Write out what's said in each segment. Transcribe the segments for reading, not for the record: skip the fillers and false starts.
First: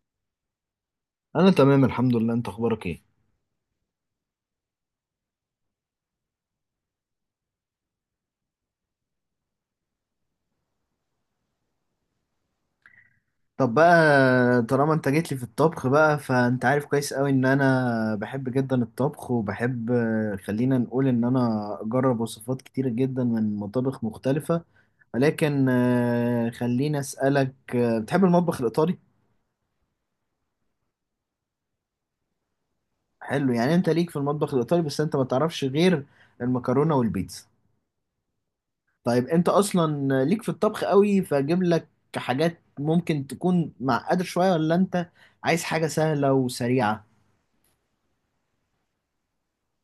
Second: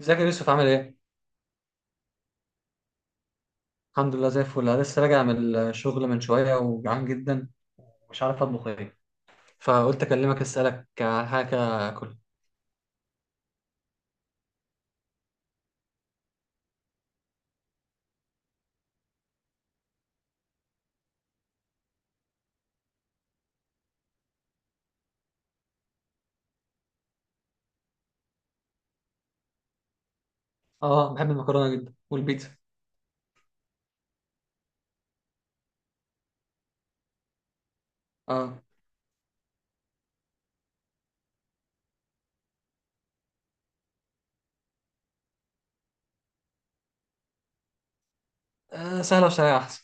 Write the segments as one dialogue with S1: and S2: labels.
S1: ازيك يا يوسف؟ عامل ايه؟
S2: انا تمام، الحمد لله. انت اخبارك ايه؟
S1: الحمد لله زي الفل. انا لسه راجع من الشغل من شويه وجعان جدا ومش عارف اطبخ ايه، فقلت اكلمك اسالك على حاجه اكل.
S2: طب بقى، طالما انت جيت لي في الطبخ بقى، فانت عارف كويس قوي ان انا بحب جدا الطبخ وبحب، خلينا نقول ان انا اجرب وصفات كتيرة جدا من مطابخ مختلفة. ولكن خليني اسألك، بتحب المطبخ الايطالي؟
S1: اه بحب المكرونه جدا والبيتزا.
S2: حلو، يعني انت ليك في المطبخ الايطالي بس انت ما تعرفش غير المكرونة والبيتزا.
S1: اه.
S2: طيب انت اصلا ليك في الطبخ قوي، فاجيب لك حاجات ممكن تكون معقدة شوية، ولا انت عايز حاجة سهلة وسريعة؟
S1: آه، سهله وسريعه احسن.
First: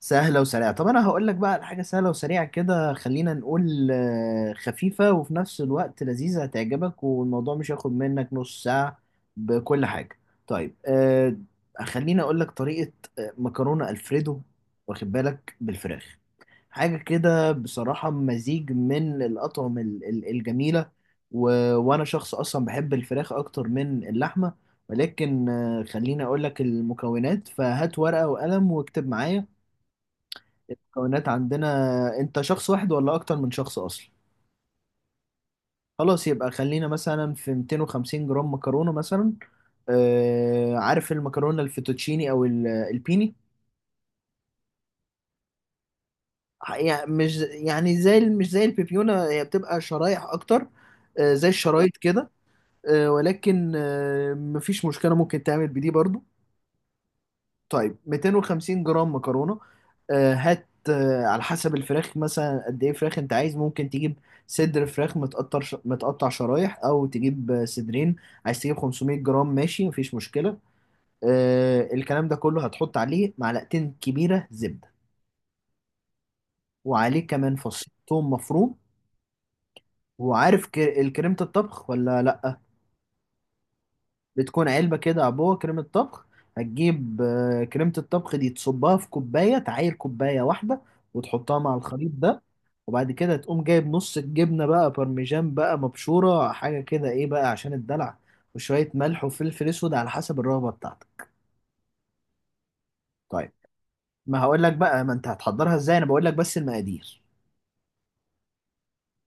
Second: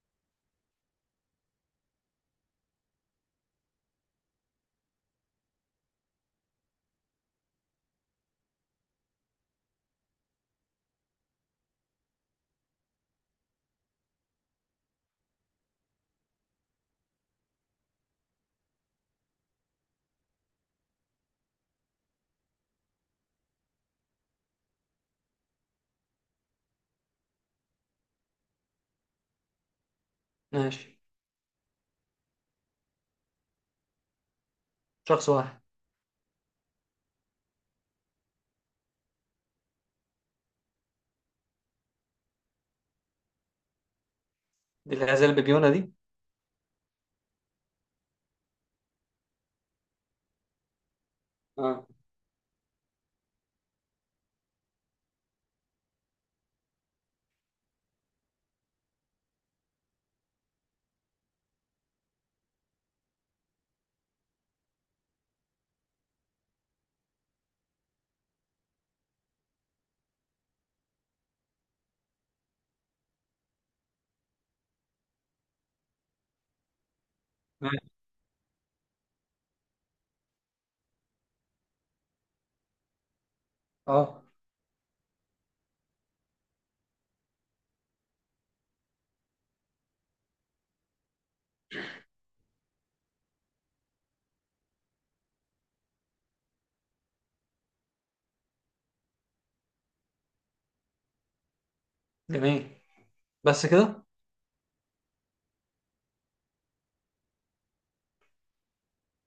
S2: سهلة وسريعة. طب أنا هقول لك بقى على حاجة سهلة وسريعة كده، خلينا نقول خفيفة وفي نفس الوقت لذيذة، هتعجبك. والموضوع مش هياخد منك نص ساعة بكل حاجة. طيب خليني أقول لك طريقة مكرونة ألفريدو. واخد بالك؟ بالفراخ، حاجة كده بصراحة مزيج من الأطعمة الجميلة. و... وأنا شخص أصلا بحب الفراخ أكتر من اللحمة. ولكن خليني أقول لك المكونات. فهات ورقة وقلم واكتب معايا.
S1: ماشي.
S2: مكونات عندنا، انت شخص واحد ولا اكتر من شخص اصلا؟
S1: شخص واحد.
S2: خلاص، يبقى خلينا مثلا في 250 جرام مكرونة مثلا. آه، عارف المكرونة الفيتوتشيني او البيني؟
S1: دي اللي زي البيبيونه دي؟
S2: يعني مش يعني زي مش زي البيبيونة، هي بتبقى شرايح اكتر، آه زي
S1: اه.
S2: الشرايط كده. آه ولكن آه مفيش مشكلة، ممكن تعمل بدي برضو. طيب 250 جرام مكرونة. هات على حسب الفراخ، مثلا قد ايه فراخ انت عايز؟ ممكن تجيب صدر فراخ متقطع متقطع شرايح، او تجيب صدرين. عايز تجيب 500 جرام؟ ماشي مفيش مشكلة. الكلام ده كله هتحط عليه معلقتين كبيرة زبدة، وعليه كمان فص
S1: ماشي.
S2: ثوم مفروم. وعارف الكريمة الطبخ ولا لأ؟
S1: اه.
S2: بتكون علبة كده، عبوة كريمة طبخ. هتجيب كريمة الطبخ دي تصبها في كوباية، تعاير كوباية واحدة، وتحطها مع الخليط ده. وبعد كده تقوم جايب نص الجبنة بقى بارميجان بقى، مبشورة، حاجة كده ايه بقى عشان الدلع. وشوية ملح وفلفل اسود على حسب الرغبة بتاعتك.
S1: جميل.
S2: طيب،
S1: بس كده؟
S2: ما هقول لك بقى ما انت هتحضرها ازاي، انا بقول لك بس المقادير.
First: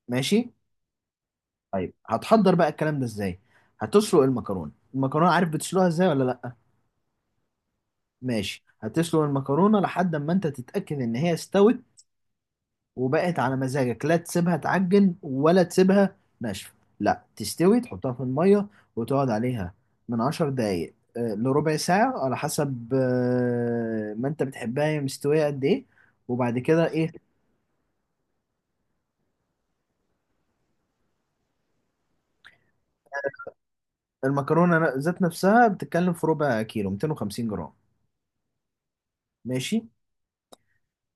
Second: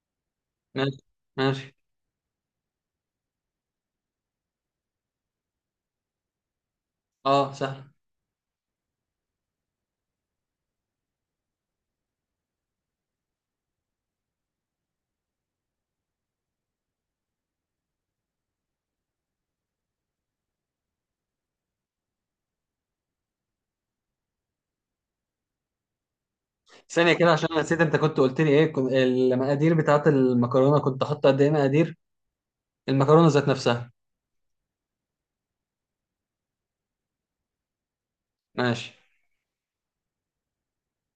S2: ماشي.
S1: ماشي. ماشي.
S2: طيب هتحضر بقى الكلام ده ازاي. هتسلق المكرونة. المكرونة عارف بتسلقها ازاي ولا لا؟
S1: اه سهل.
S2: ماشي، هتسلق المكرونة لحد ما انت تتأكد ان هي استوت وبقت على مزاجك، لا تسيبها تعجن ولا تسيبها ناشفة. لا تستوي، تحطها في المية وتقعد عليها من 10 دقايق لربع ساعة على حسب ما انت بتحبها هي مستوية قد ايه. وبعد كده
S1: ثانيه
S2: ايه.
S1: كده، عشان أنا نسيت انت كنت قلت لي ايه. المقادير بتاعت المكرونه كنت حاطط قد ايه مقادير؟ المكرونه ذات نفسها.
S2: المكرونة ذات نفسها بتتكلم في ربع كيلو، 250 جرام.
S1: ماشي.
S2: ماشي.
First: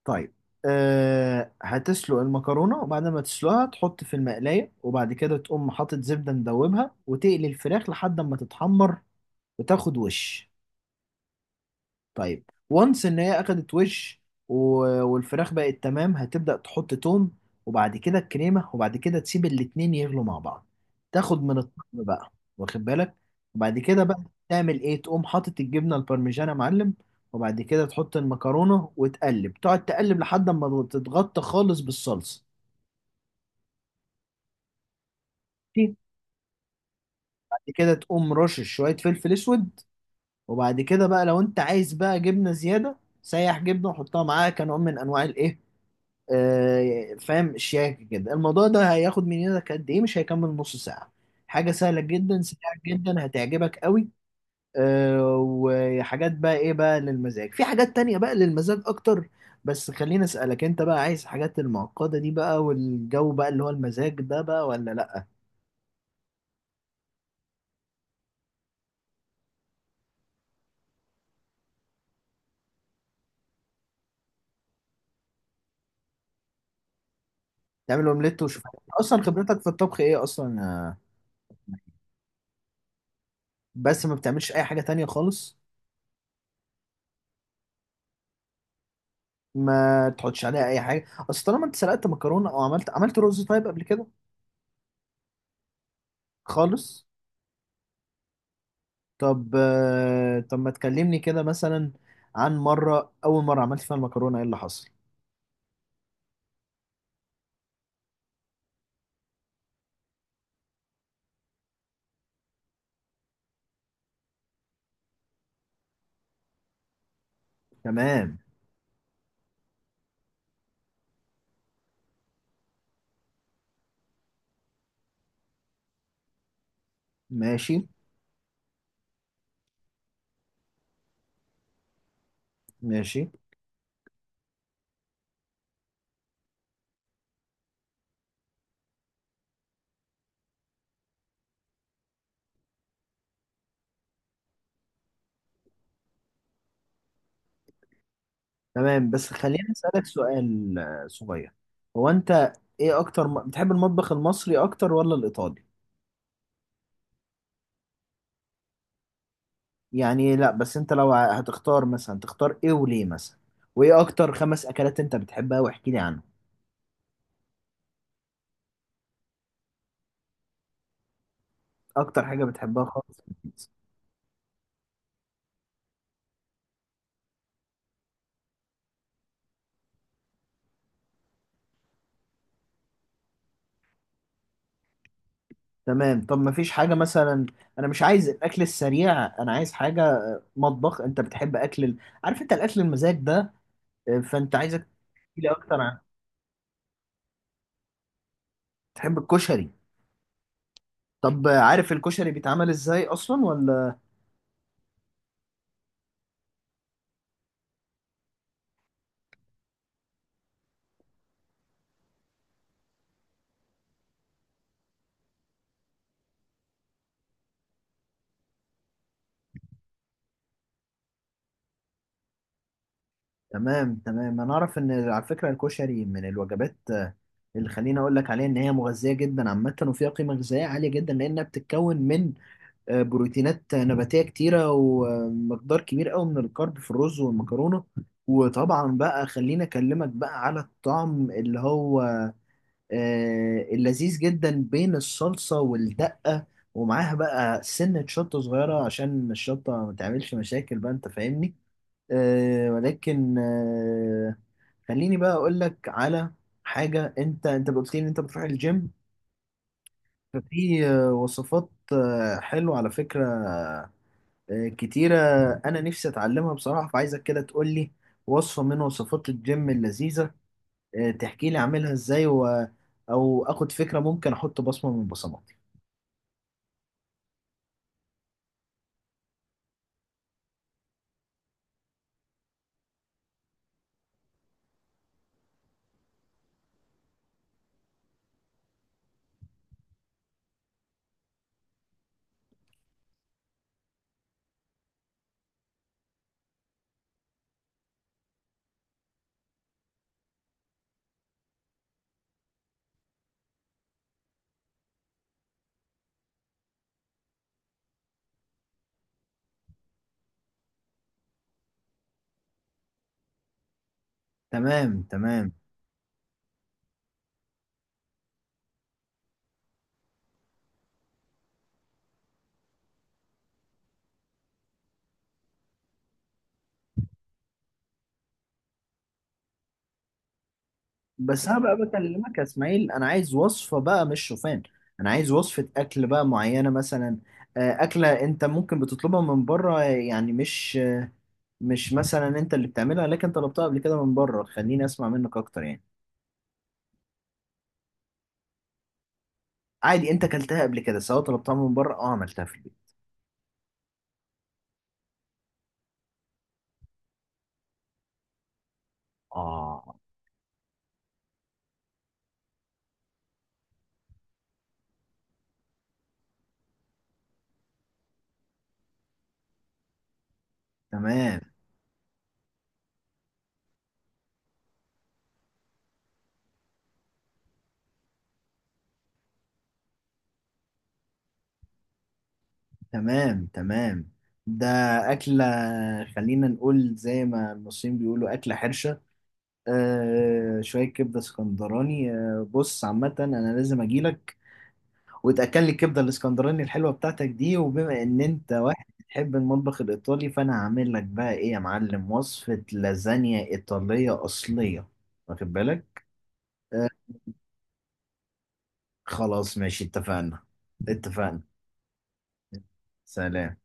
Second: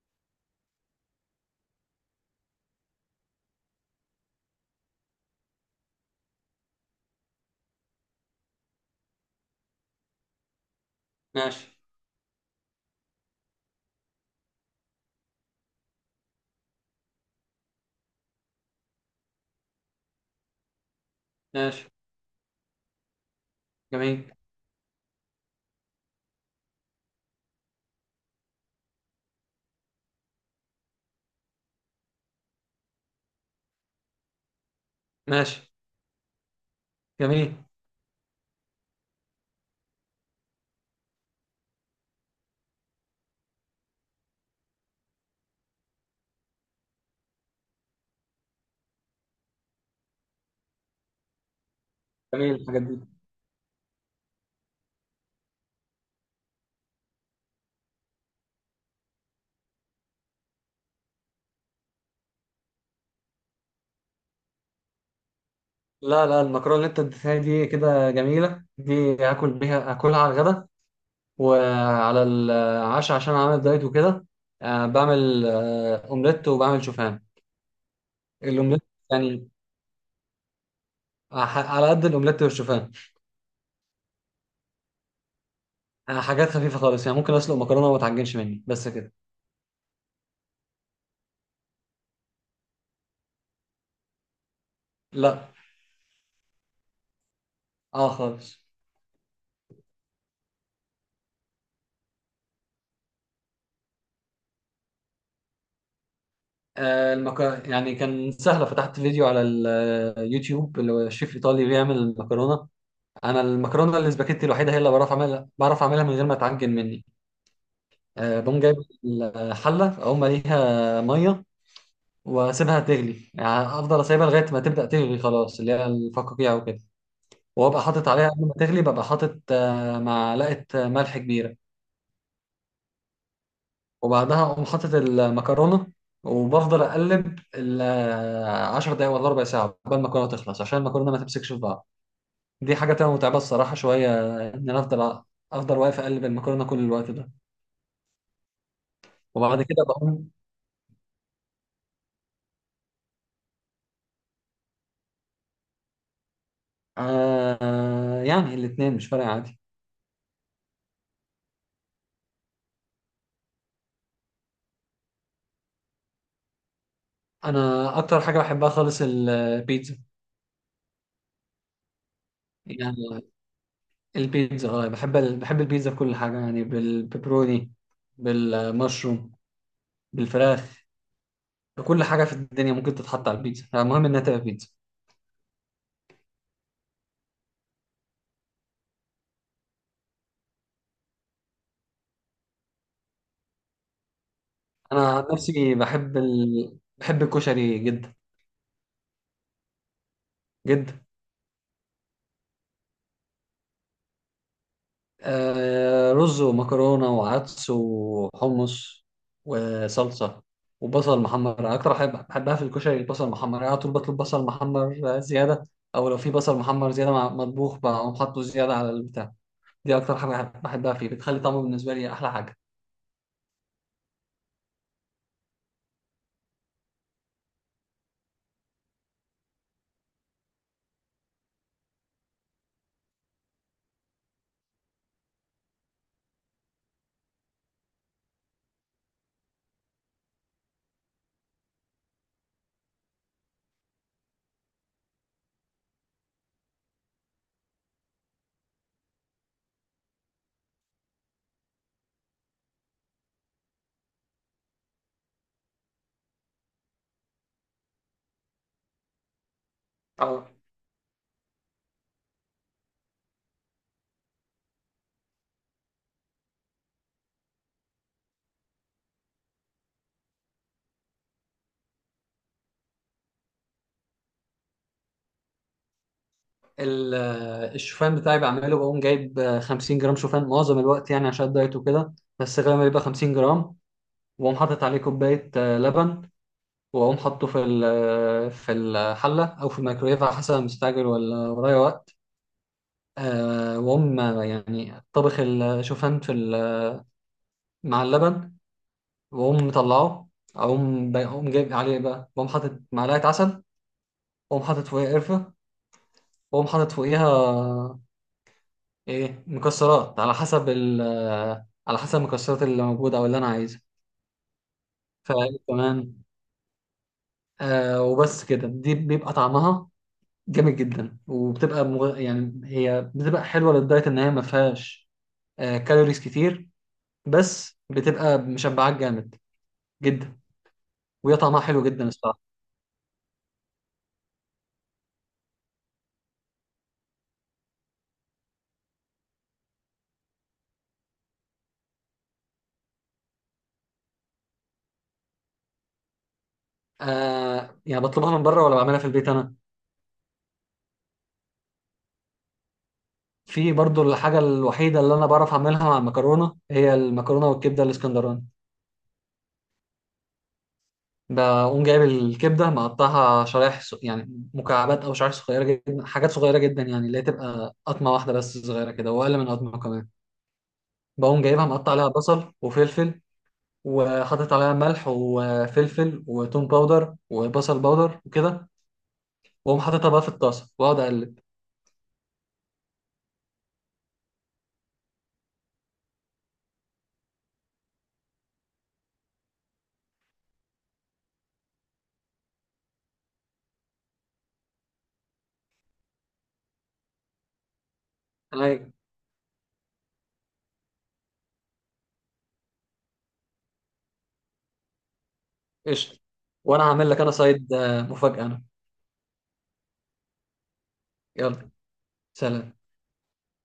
S2: طيب، أه هتسلق المكرونة، وبعد ما تسلقها تحط في المقلاية، وبعد كده تقوم حاطط زبدة مدوبها وتقلي الفراخ لحد ما تتحمر وتاخد وش.
S1: ماشي.
S2: طيب وانس ان هي اخدت وش، والفراخ بقت تمام، هتبدأ تحط توم، وبعد كده الكريمة، وبعد كده تسيب الاتنين يغلوا مع بعض. تاخد من
S1: ماشي.
S2: الطعم بقى. واخد بالك. وبعد كده بقى
S1: جميل.
S2: تعمل ايه؟ تقوم حاطط الجبنة البارميجانا يا معلم. وبعد كده تحط المكرونة وتقلب، تقعد تقلب لحد ما تتغطى خالص بالصلصة.
S1: ماشي. جميل.
S2: بعد كده تقوم رشش شوية فلفل اسود. وبعد كده بقى لو انت عايز بقى جبنة زيادة، سيح جبنة وحطها معاها كنوع من انواع الايه، فاهم، شياكة كده. الموضوع ده هياخد من يدك قد ايه؟ مش هيكمل نص ساعة. حاجة سهلة جدا
S1: جميل
S2: سريعة
S1: الحاجات دي.
S2: جدا، هتعجبك قوي. وحاجات بقى ايه بقى للمزاج، في حاجات تانية بقى للمزاج اكتر. بس خليني اسألك، انت بقى عايز حاجات المعقدة دي بقى، والجو بقى اللي هو المزاج ده بقى، ولا لا؟
S1: لا لا، المكرونة اللي انت اديتها لي دي كده جميلة، دي هاكل بيها، هاكلها على الغدا وعلى العشاء عشان عامل دايت وكده. بعمل اومليت وبعمل شوفان.
S2: تعمل اومليت وشوف.
S1: الاومليت
S2: اصلا
S1: يعني
S2: خبرتك في الطبخ ايه اصلا،
S1: على قد الاومليت والشوفان.
S2: بس ما بتعملش اي حاجة تانية خالص؟
S1: حاجات خفيفة خالص، يعني ممكن اسلق مكرونة وما تعجنش مني بس كده.
S2: ما تحطش عليها اي حاجة. اصل طالما انت سلقت مكرونة او عملت رز طيب قبل كده.
S1: لا.
S2: خالص.
S1: اه خالص.
S2: طب طب ما تكلمني كده مثلا عن مرة أول مرة عملت فيها المكرونة، إيه اللي حصل؟
S1: آه، المك... يعني كان سهلة، فتحت فيديو على اليوتيوب اللي هو شيف ايطالي بيعمل المكرونة. انا المكرونه الاسباجيتي الوحيده هي اللي بعرف اعملها، بعرف اعملها من غير ما تعجن مني.
S2: تمام.
S1: أه، بقوم جايب الحله اقوم مليها ميه واسيبها تغلي، يعني افضل اسيبها لغايه ما تبدا تغلي خلاص اللي هي الفقاقيع وكده.
S2: ماشي
S1: وابقى حاطط عليها قبل ما تغلي، ببقى حاطط معلقه ملح كبيره.
S2: ماشي.
S1: وبعدها اقوم حاطط المكرونه وبفضل اقلب ال 10 دقايق ولا ربع ساعه قبل المكرونه تخلص عشان المكرونه ما تمسكش في بعض. دي حاجه تبقى متعبه الصراحه شويه، ان انا افضل واقف اقلب المكرونه كل الوقت ده.
S2: تمام. بس
S1: وبعد
S2: خليني
S1: كده
S2: أسألك
S1: بقوم.
S2: سؤال صغير. هو أنت إيه أكتر بتحب المطبخ المصري أكتر ولا الإيطالي؟
S1: آه، يعني الاتنين مش فارقة عادي.
S2: يعني لا، بس أنت لو هتختار مثلا، تختار إيه وليه مثلا؟ وإيه أكتر 5 أكلات أنت بتحبها؟ واحكي لي عنهم.
S1: أنا أكتر حاجة بحبها خالص البيتزا.
S2: أكتر حاجة بتحبها خالص؟
S1: يعني البيتزا، اه بحب بحب البيتزا بكل حاجة، يعني بالبيبروني، بالمشروم، بالفراخ، بكل حاجة في الدنيا ممكن تتحط على البيتزا، يعني المهم إنها تبقى بيتزا.
S2: تمام. طب ما فيش حاجة مثلا؟ أنا مش عايز الأكل السريع، أنا عايز حاجة مطبخ. أنت بتحب أكل عارف أنت الأكل المزاج ده. فأنت عايزك
S1: أنا عن
S2: تحكيلي
S1: نفسي
S2: أكتر عن،
S1: بحب بحب الكشري جدا.
S2: تحب الكشري.
S1: جدا.
S2: طب عارف الكشري بيتعمل إزاي أصلا ولا؟
S1: آه، رز ومكرونة وعدس وحمص وصلصة وبصل محمر. أكتر حاجة بحبها في الكشري البصل المحمر، يعني على طول بطلب بصل محمر زيادة، أو لو في بصل محمر زيادة مع مطبوخ بقوم حاطه زيادة على البتاع. دي أكتر حاجة بحبها فيه، بتخلي طعمه بالنسبة لي أحلى حاجة.
S2: تمام تمام. أنا أعرف إن على فكرة الكشري من الوجبات اللي خليني أقول لك عليها إن هي مغذية جدا عامة، وفيها قيمة غذائية عالية جدا، لأنها بتتكون من بروتينات نباتية كتيرة، ومقدار كبير قوي من الكارب في الرز والمكرونة. وطبعا بقى خليني أكلمك بقى على الطعم اللي هو اللذيذ جدا بين الصلصة والدقة. ومعاها بقى سنة شطة صغيرة عشان الشطة ما تعملش مشاكل بقى، أنت فاهمني. ولكن خليني بقى أقول لك على حاجة. أنت قلت لي إن أنت بتروح الجيم،
S1: اه.
S2: ففي وصفات حلوة على فكرة كتيرة أنا نفسي أتعلمها بصراحة. فعايزك كده تقول لي وصفة من وصفات الجيم اللذيذة. تحكي لي أعملها إزاي أو آخد فكرة، ممكن أحط بصمة من بصماتي.
S1: الشوفان بتاعي بعمله بقوم جايب 50 جرام شوفان معظم الوقت، يعني عشان الدايت وكده، بس غالبا بيبقى 50 جرام. وأقوم حاطط عليه كوباية لبن، واقوم حاطه في الحله او في الميكرويف على حسب أنا مستعجل ولا ورايا وقت. واقوم يعني طبخ الشوفان مع اللبن، واقوم مطلعه. اقوم جايب عليه بقى، واقوم حاطط معلقه عسل، واقوم حاطط فوقيها قرفه، واقوم حاطط فوقيها ايه مكسرات على حسب على حسب المكسرات اللي موجوده او اللي انا عايزها.
S2: تمام تمام.
S1: فكمان آه، وبس كده، دي بيبقى طعمها جامد جدا. يعني هي بتبقى حلوه للدايت ان هي ما فيهاش كالوريز كتير، بس بتبقى مشبعاك جامد جدا. وهي
S2: بس أنا
S1: طعمها
S2: بقى
S1: حلو جدا
S2: بكلمك
S1: الصراحه.
S2: يا إسماعيل، أنا عايز وصفة بقى مش شوفان. أنا عايز وصفة أكل بقى معينة مثلا، أكلة أنت ممكن بتطلبها من بره يعني، مش مثلا أنت اللي بتعملها، لكن طلبتها قبل كده من بره. خليني أسمع منك أكتر يعني.
S1: آه، يعني بطلبها من بره ولا بعملها في البيت انا؟
S2: عادي أنت أكلتها قبل كده سواء طلبتها من بره أو عملتها في البيت.
S1: في برضو الحاجه الوحيده اللي انا بعرف اعملها مع المكرونه هي المكرونه والكبده الاسكندراني.
S2: آه.
S1: بقوم جايب الكبده مقطعها يعني مكعبات او شرايح صغيره جدا، حاجات صغيره جدا، يعني اللي هي تبقى قطمه واحده بس صغيره كده، واقل من قطمه كمان.
S2: تمام
S1: بقوم جايبها مقطع عليها بصل وفلفل، وحاطط عليها ملح وفلفل وتوم باودر وبصل باودر وكده، واقوم حاططها بقى في الطاسه واقعد اقلب.
S2: تمام. تمام. ده أكلة، خلينا نقول زي ما المصريين بيقولوا أكلة حرشة، آه، شوية كبدة اسكندراني. آه بص، عامة أنا لازم أجيلك وتأكل لي الكبدة الاسكندراني الحلوة بتاعتك دي. وبما إن أنت
S1: انا
S2: واحد
S1: إيه؟
S2: بتحب المطبخ الإيطالي، فأنا هعمل لك بقى إيه يا معلم؟ وصفة لازانيا إيطالية أصلية. واخد بالك؟
S1: قشطه. وانا
S2: آه.
S1: هعمل لك انا سايد مفاجاه انا.
S2: خلاص ماشي، اتفقنا اتفقنا.
S1: يلا، سلام.
S2: سلام.